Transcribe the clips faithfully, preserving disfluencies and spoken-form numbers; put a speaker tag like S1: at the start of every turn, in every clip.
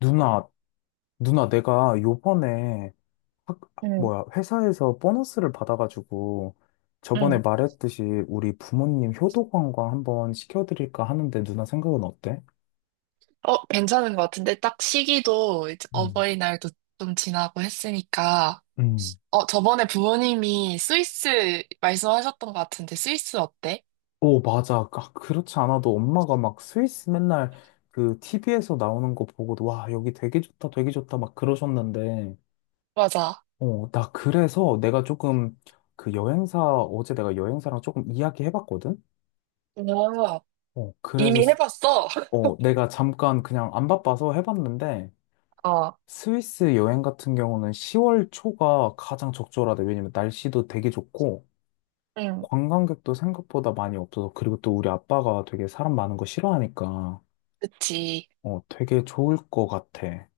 S1: 누나, 누나, 내가 요번에 학,
S2: 응,
S1: 뭐야, 회사에서 보너스를 받아가지고 저번에
S2: 응.
S1: 말했듯이 우리 부모님 효도관광 한번 시켜드릴까 하는데 누나 생각은 어때?
S2: 어, 괜찮은 것 같은데, 딱 시기도 이제
S1: 음.
S2: 어버이날도 좀 지나고 했으니까,
S1: 음.
S2: 어, 저번에 부모님이 스위스 말씀하셨던 것 같은데, 스위스 어때?
S1: 오, 맞아. 아, 그렇지 않아도 엄마가 막 스위스 맨날 그 티비 나오는 거 보고도 와, 여기 되게 좋다, 되게 좋다 막 그러셨는데,
S2: 맞아.
S1: 어, 나 그래서 내가 조금 그 여행사, 어제 내가 여행사랑 조금 이야기 해봤거든?
S2: 어,
S1: 어, 그래서
S2: 이미 해봤어.
S1: 어, 내가 잠깐 그냥 안 바빠서 해봤는데,
S2: 어,
S1: 스위스 여행 같은 경우는 시월 초가 가장 적절하대. 왜냐면 날씨도 되게 좋고,
S2: 응,
S1: 관광객도 생각보다 많이 없어서, 그리고 또 우리 아빠가 되게 사람 많은 거 싫어하니까,
S2: 그치.
S1: 어, 되게 좋을 것 같아.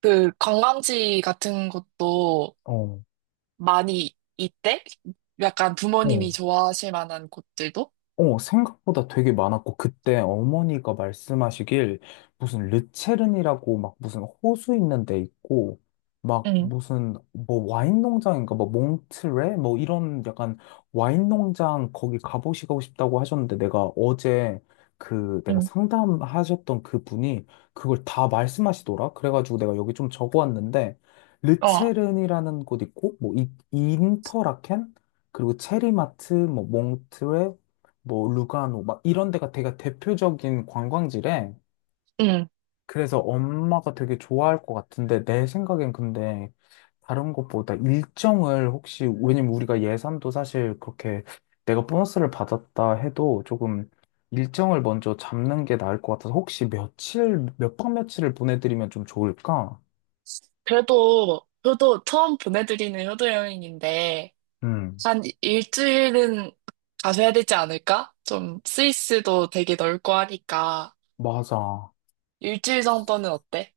S2: 그 관광지 같은 곳도
S1: 어,
S2: 많이 있대? 약간
S1: 어.
S2: 부모님이 좋아하실 만한 곳들도?
S1: 어, 생각보다 되게 많았고, 그때 어머니가 말씀하시길, 무슨 르체른이라고 막 무슨 호수 있는 데 있고, 막
S2: 응,
S1: 무슨 뭐 와인 농장인가, 뭐 몽트레? 뭐 이런 약간 와인 농장 거기 가보시고 싶다고 하셨는데, 내가 어제 그 내가
S2: 응.
S1: 상담하셨던 그분이 그걸 다 말씀하시더라? 그래가지고 내가 여기 좀 적어왔는데,
S2: 어,
S1: 르체른이라는 곳 있고, 뭐 이, 인터라켄? 그리고 체리마트, 뭐 몽트레, 뭐 루가노 막 이런 데가 되게 대표적인 관광지래.
S2: 응.
S1: 그래서 엄마가 되게 좋아할 것 같은데 내 생각엔 근데 다른 것보다 일정을 혹시 왜냐면 우리가 예산도 사실 그렇게 내가 보너스를 받았다 해도 조금 일정을 먼저 잡는 게 나을 것 같아서 혹시 며칠 몇 박 며칠을 보내드리면 좀 좋을까?
S2: 그래도, 저도 처음 보내드리는 효도 여행인데,
S1: 음,
S2: 한 일주일은 가셔야 되지 않을까? 좀 스위스도 되게 넓고 하니까
S1: 맞아.
S2: 일주일 정도는 어때?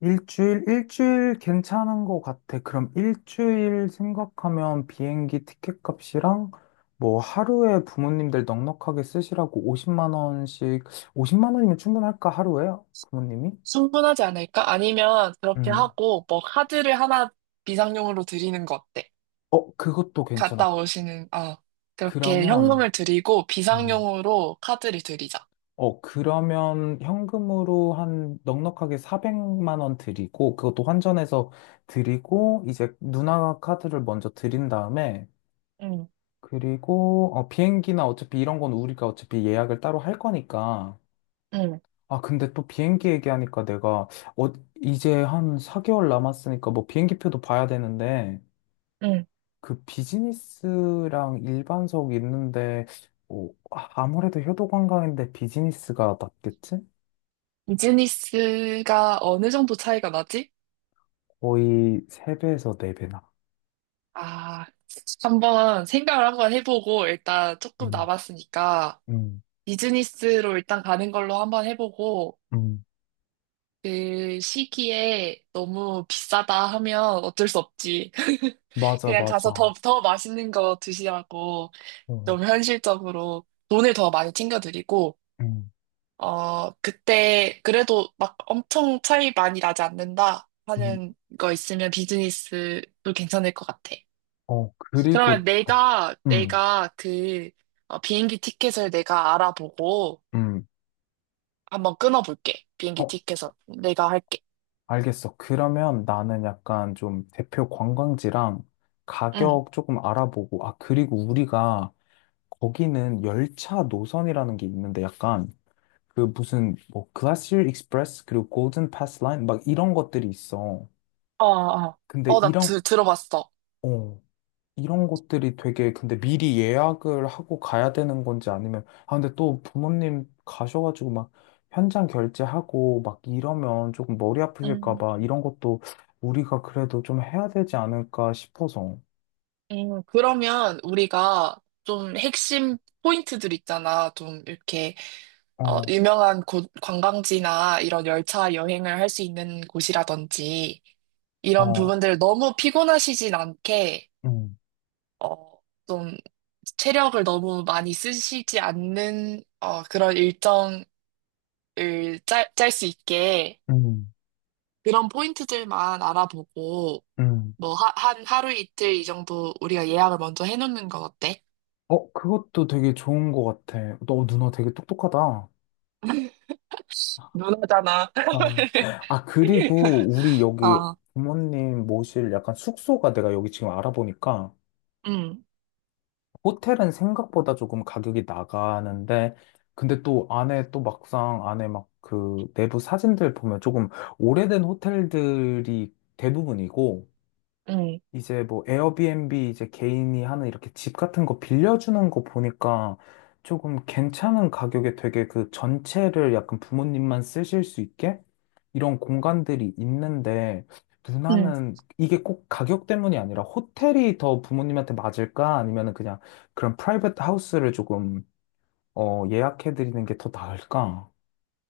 S1: 일주일, 일주일 괜찮은 것 같아. 그럼 일주일 생각하면 비행기 티켓 값이랑 뭐 하루에 부모님들 넉넉하게 쓰시라고 오십만 원씩, 오십만 원이면 충분할까, 하루에? 부모님이?
S2: 충분하지 않을까? 아니면 그렇게
S1: 음.
S2: 하고 뭐 카드를 하나 비상용으로 드리는 거 어때?
S1: 어, 그것도 괜찮아.
S2: 갔다 오시는 어 그렇게
S1: 그러면,
S2: 현금을 드리고
S1: 음.
S2: 비상용으로 카드를 드리자.
S1: 어, 그러면 현금으로 한 넉넉하게 사백만 원 드리고, 그것도 환전해서 드리고, 이제 누나 카드를 먼저 드린 다음에,
S2: 응,
S1: 그리고 어, 비행기나 어차피 이런 건 우리가 어차피 예약을 따로 할 거니까.
S2: 응,
S1: 아, 근데 또 비행기 얘기하니까 내가 어, 이제 한 사 개월 남았으니까 뭐 비행기표도 봐야 되는데
S2: 응.
S1: 그 비즈니스랑 일반석 있는데 어, 아, 아무래도 효도관광인데 비즈니스가 낫겠지?
S2: 비즈니스가 어느 정도 차이가 나지?
S1: 거의 세 배에서 네 배나.
S2: 아, 한번 생각을 한번 해보고 일단 조금
S1: 음,
S2: 남았으니까.
S1: 음,
S2: 비즈니스로 일단 가는 걸로 한번 해보고,
S1: 음.
S2: 그 시기에 너무 비싸다 하면 어쩔 수 없지.
S1: 맞아,
S2: 그냥 가서 더,
S1: 맞아.
S2: 더 맛있는 거 드시라고
S1: 어,
S2: 좀 현실적으로 돈을 더 많이 챙겨드리고,
S1: 음,
S2: 어, 그때 그래도 막 엄청 차이 많이 나지 않는다
S1: 음.
S2: 하는 거 있으면 비즈니스도 괜찮을 것 같아.
S1: 어,
S2: 그러면
S1: 그리고, 어,
S2: 내가,
S1: 음,
S2: 내가 그 어, 비행기 티켓을 내가 알아보고,
S1: 음.
S2: 한번 끊어볼게. 비행기
S1: 어,
S2: 티켓은 내가 할게.
S1: 알겠어. 그러면 나는 약간 좀 대표 관광지랑
S2: 응.
S1: 가격 조금 알아보고, 아, 그리고 우리가 거기는 열차 노선이라는 게 있는데 약간 그 무슨 뭐 글라시어 익스프레스 그리고 골든 패스 라인 막 이런 것들이 있어.
S2: 어, 어.
S1: 근데
S2: 어, 나
S1: 이런,
S2: 드, 들어봤어.
S1: 어, 이런 것들이 되게 근데 미리 예약을 하고 가야 되는 건지 아니면 아 근데 또 부모님 가셔가지고 막 현장 결제하고 막 이러면 조금 머리 아프실까
S2: 음,
S1: 봐 이런 것도 우리가 그래도 좀 해야 되지 않을까 싶어서
S2: 음, 그러면 우리가 좀 핵심 포인트들 있잖아. 좀 이렇게 어,
S1: 어,
S2: 유명한 곳, 관광지나 이런 열차 여행을 할 수 있는 곳이라든지 이런
S1: 어,
S2: 부분들 너무 피곤하시진 않게
S1: 음,
S2: 어, 좀 체력을 너무 많이 쓰시지 않는 어, 그런 일정을 짤, 짤 수 있게
S1: 음,
S2: 그런 포인트들만 알아보고
S1: 음.
S2: 뭐 하, 한 하루 이틀 이 정도 우리가 예약을 먼저 해놓는 건 어때?
S1: 어, 그것도 되게 좋은 것 같아. 너 누나 되게 똑똑하다.
S2: 누나잖
S1: 아, 아, 그리고 우리
S2: 아
S1: 여기
S2: 아,
S1: 부모님 모실 약간 숙소가 내가 여기 지금 알아보니까
S2: 응,
S1: 호텔은 생각보다 조금 가격이 나가는데, 근데 또 안에 또 막상 안에 막 그 내부 사진들 보면 조금 오래된 호텔들이 대부분이고,
S2: 응,
S1: 이제 뭐 에어비앤비 이제 개인이 하는 이렇게 집 같은 거 빌려주는 거 보니까 조금 괜찮은 가격에 되게 그 전체를 약간 부모님만 쓰실 수 있게 이런 공간들이 있는데
S2: 응.
S1: 누나는 이게 꼭 가격 때문이 아니라 호텔이 더 부모님한테 맞을까? 아니면은 그냥 그런 프라이빗 하우스를 조금 어, 예약해드리는 게 더 나을까?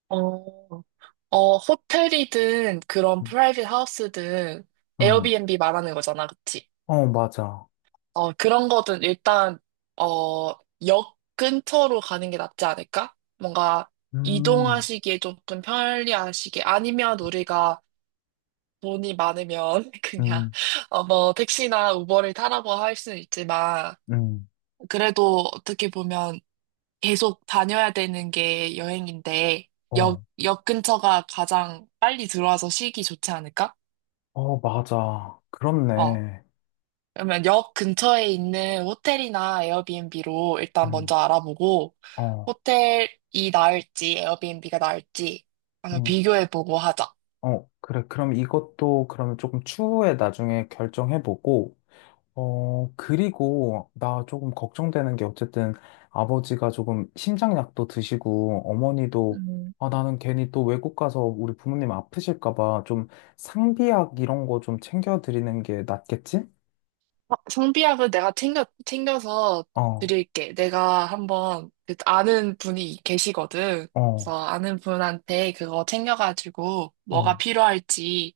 S2: 어, 어, 호텔이든 그런 프라이빗 하우스든
S1: 응.
S2: 에어비앤비 말하는 거잖아, 그치?
S1: 어, 맞아.
S2: 어, 그런 거든 일단, 어, 역 근처로 가는 게 낫지 않을까? 뭔가
S1: 음,
S2: 이동하시기에 조금 편리하시게. 아니면 우리가 돈이 많으면 그냥
S1: 음,
S2: 어, 뭐 택시나 우버를 타라고 할 수는 있지만
S1: 음.
S2: 그래도 어떻게 보면 계속 다녀야 되는 게 여행인데
S1: 어,
S2: 역, 역 근처가 가장 빨리 들어와서 쉬기 좋지 않을까?
S1: 어, 맞아.
S2: 어.
S1: 그렇네.
S2: 그러면 역 근처에 있는 호텔이나 에어비앤비로 일단
S1: 음,
S2: 먼저 알아보고
S1: 어,
S2: 호텔이 나을지 에어비앤비가 나을지 한번
S1: 음,
S2: 비교해보고 하자.
S1: 어, 그래. 그럼 이것도 그러면 조금 추후에 나중에 결정해보고, 어, 그리고 나 조금 걱정되는 게 어쨌든 아버지가 조금 심장약도 드시고, 어머니도 아, 나는 괜히 또 외국 가서 우리 부모님 아프실까 봐 좀 상비약 이런 거 좀 챙겨드리는 게 낫겠지?
S2: 아, 성비약은 내가 챙겨, 챙겨서
S1: 어,
S2: 드릴게. 내가 한번 그 아는 분이 계시거든.
S1: 어,
S2: 그래서 아는 분한테 그거 챙겨가지고
S1: 어,
S2: 뭐가 필요할지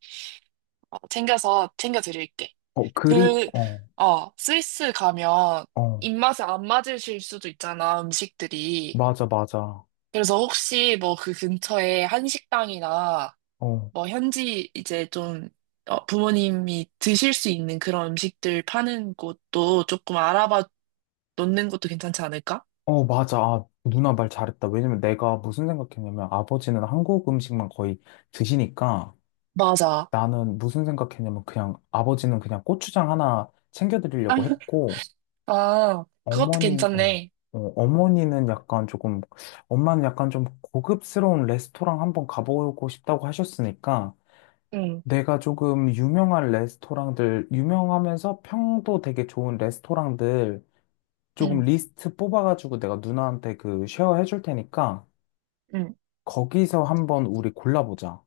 S2: 어, 챙겨서 챙겨 드릴게.
S1: 어, 그리고,
S2: 그,
S1: 어,
S2: 어, 스위스 가면
S1: 어,
S2: 입맛에 안 맞으실 수도 있잖아, 음식들이.
S1: 맞아, 맞아.
S2: 그래서 혹시 뭐 그 근처에 한식당이나
S1: 어.
S2: 뭐 현지 이제 좀 어, 부모님이 드실 수 있는 그런 음식들 파는 곳도 조금 알아봐 놓는 것도 괜찮지 않을까?
S1: 어, 맞아. 아, 누나 말 잘했다. 왜냐면 내가 무슨 생각했냐면 아버지는 한국 음식만 거의 드시니까
S2: 맞아.
S1: 나는 무슨 생각했냐면 그냥 아버지는 그냥 고추장 하나 챙겨드리려고 했고
S2: 아, 그것도
S1: 어머님, 어,
S2: 괜찮네.
S1: 어, 어머니는 약간 조금, 엄마는 약간 좀 고급스러운 레스토랑 한번 가보고 싶다고 하셨으니까
S2: 응,
S1: 내가 조금 유명한 레스토랑들, 유명하면서 평도 되게 좋은 레스토랑들 조금
S2: 응,
S1: 리스트 뽑아가지고 내가 누나한테 그 쉐어 해줄 테니까
S2: 응.
S1: 거기서 한번 우리 골라보자.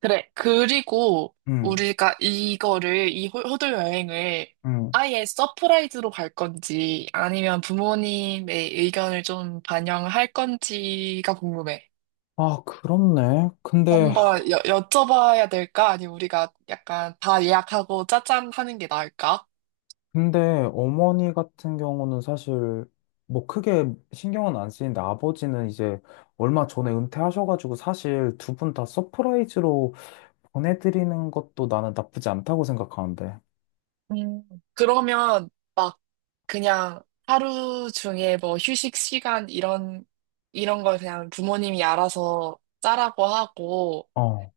S2: 그래. 그리고
S1: 응,
S2: 우리가 이거를, 이 호- 호돌 여행을
S1: 응.
S2: 아예 서프라이즈로 갈 건지 아니면 부모님의 의견을 좀 반영할 건지가 궁금해.
S1: 아, 그렇네. 근데,
S2: 한번 여, 여쭤봐야 될까? 아니면 우리가 약간 다 예약하고 짜잔 하는 게 나을까?
S1: 근데 어머니 같은 경우는 사실 뭐 크게 신경은 안 쓰이는데 아버지는 이제 얼마 전에 은퇴하셔가지고 사실 두 분 다 서프라이즈로 보내드리는 것도 나는 나쁘지 않다고 생각하는데.
S2: 음, 그러면 막 그냥 하루 중에 뭐 휴식 시간 이런, 이런 걸 그냥 부모님이 알아서 짜라고 하고
S1: 어,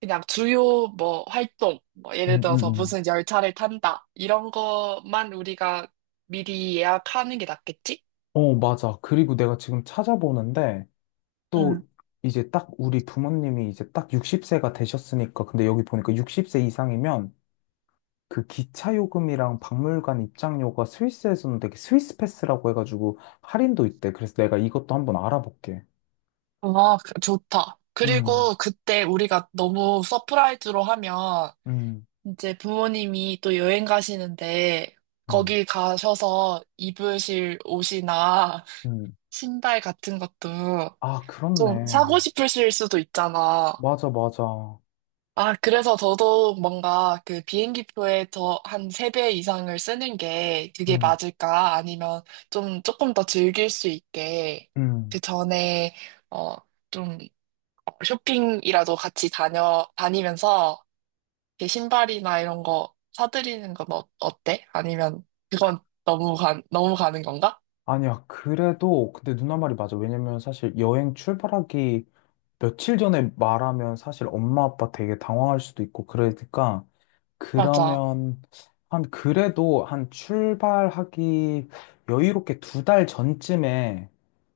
S2: 그냥 주요 뭐 활동, 뭐
S1: 응,
S2: 예를
S1: 응,
S2: 들어서
S1: 응.
S2: 무슨 열차를 탄다 이런 것만 우리가 미리 예약하는 게 낫겠지?
S1: 어, 맞아. 그리고 내가 지금 찾아보는데
S2: 음.
S1: 또 이제 딱 우리 부모님이 이제 딱 육십 세가 되셨으니까 근데 여기 보니까 육십 세 이상이면 그 기차 요금이랑 박물관 입장료가 스위스에서는 되게 스위스 패스라고 해가지고 할인도 있대. 그래서 내가 이것도 한번 알아볼게.
S2: 아, 그- 좋다.
S1: 음,
S2: 그리고 그때 우리가 너무 서프라이즈로 하면
S1: 음,
S2: 이제 부모님이 또 여행 가시는데
S1: 음,
S2: 거기 가셔서 입으실 옷이나
S1: 음.
S2: 신발 같은 것도
S1: 아,
S2: 좀 사고
S1: 그렇네.
S2: 싶으실 수도 있잖아.
S1: 맞아, 맞아.
S2: 아, 그래서 더더욱 뭔가 그 비행기표에 더 한 세 배 이상을 쓰는 게 그게
S1: 음,
S2: 맞을까? 아니면 좀 조금 더 즐길 수 있게
S1: 음.
S2: 그 전에 어, 좀 어, 쇼핑이라도 같이 다녀, 다니면서 이렇게 신발이나 이런 거 사드리는 건 어, 어때? 아니면 그건 너무 가, 너무 가는 건가?
S1: 아니야, 그래도, 근데 누나 말이 맞아. 왜냐면 사실 여행 출발하기 며칠 전에 말하면 사실 엄마 아빠 되게 당황할 수도 있고 그러니까
S2: 맞아.
S1: 그러면 한 그래도 한 출발하기 여유롭게 두 달 전쯤에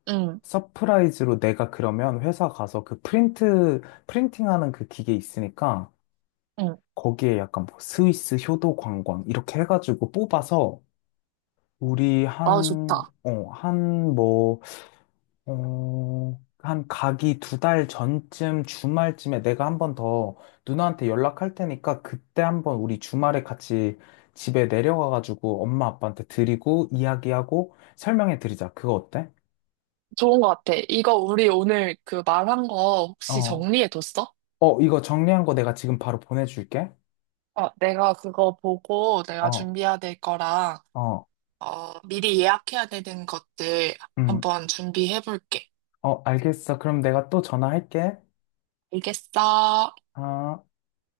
S2: 응,
S1: 서프라이즈로 내가 그러면 회사 가서 그 프린트 프린팅하는 그 기계 있으니까
S2: 응.
S1: 거기에 약간 뭐 스위스 효도 관광 이렇게 해가지고 뽑아서 우리
S2: 아,
S1: 한
S2: 좋다.
S1: 어한뭐 어, 한 가기 두 달 전쯤 주말쯤에 내가 한 번 더 누나한테 연락할 테니까 그때 한번 우리 주말에 같이 집에 내려가가지고 엄마 아빠한테 드리고 이야기하고 설명해 드리자. 그거 어때?
S2: 좋은 것 같아. 이거 우리 오늘 그 말한 거 혹시
S1: 어,
S2: 정리해뒀어?
S1: 어, 이거 정리한 거 내가 지금 바로 보내줄게.
S2: 어, 내가 그거 보고 내가
S1: 어,
S2: 준비해야 될 거랑,
S1: 어,
S2: 어, 미리 예약해야 되는 것들
S1: 음,
S2: 한번 준비해볼게.
S1: 어, 알겠어. 그럼 내가 또 전화할게.
S2: 알겠어.
S1: 아.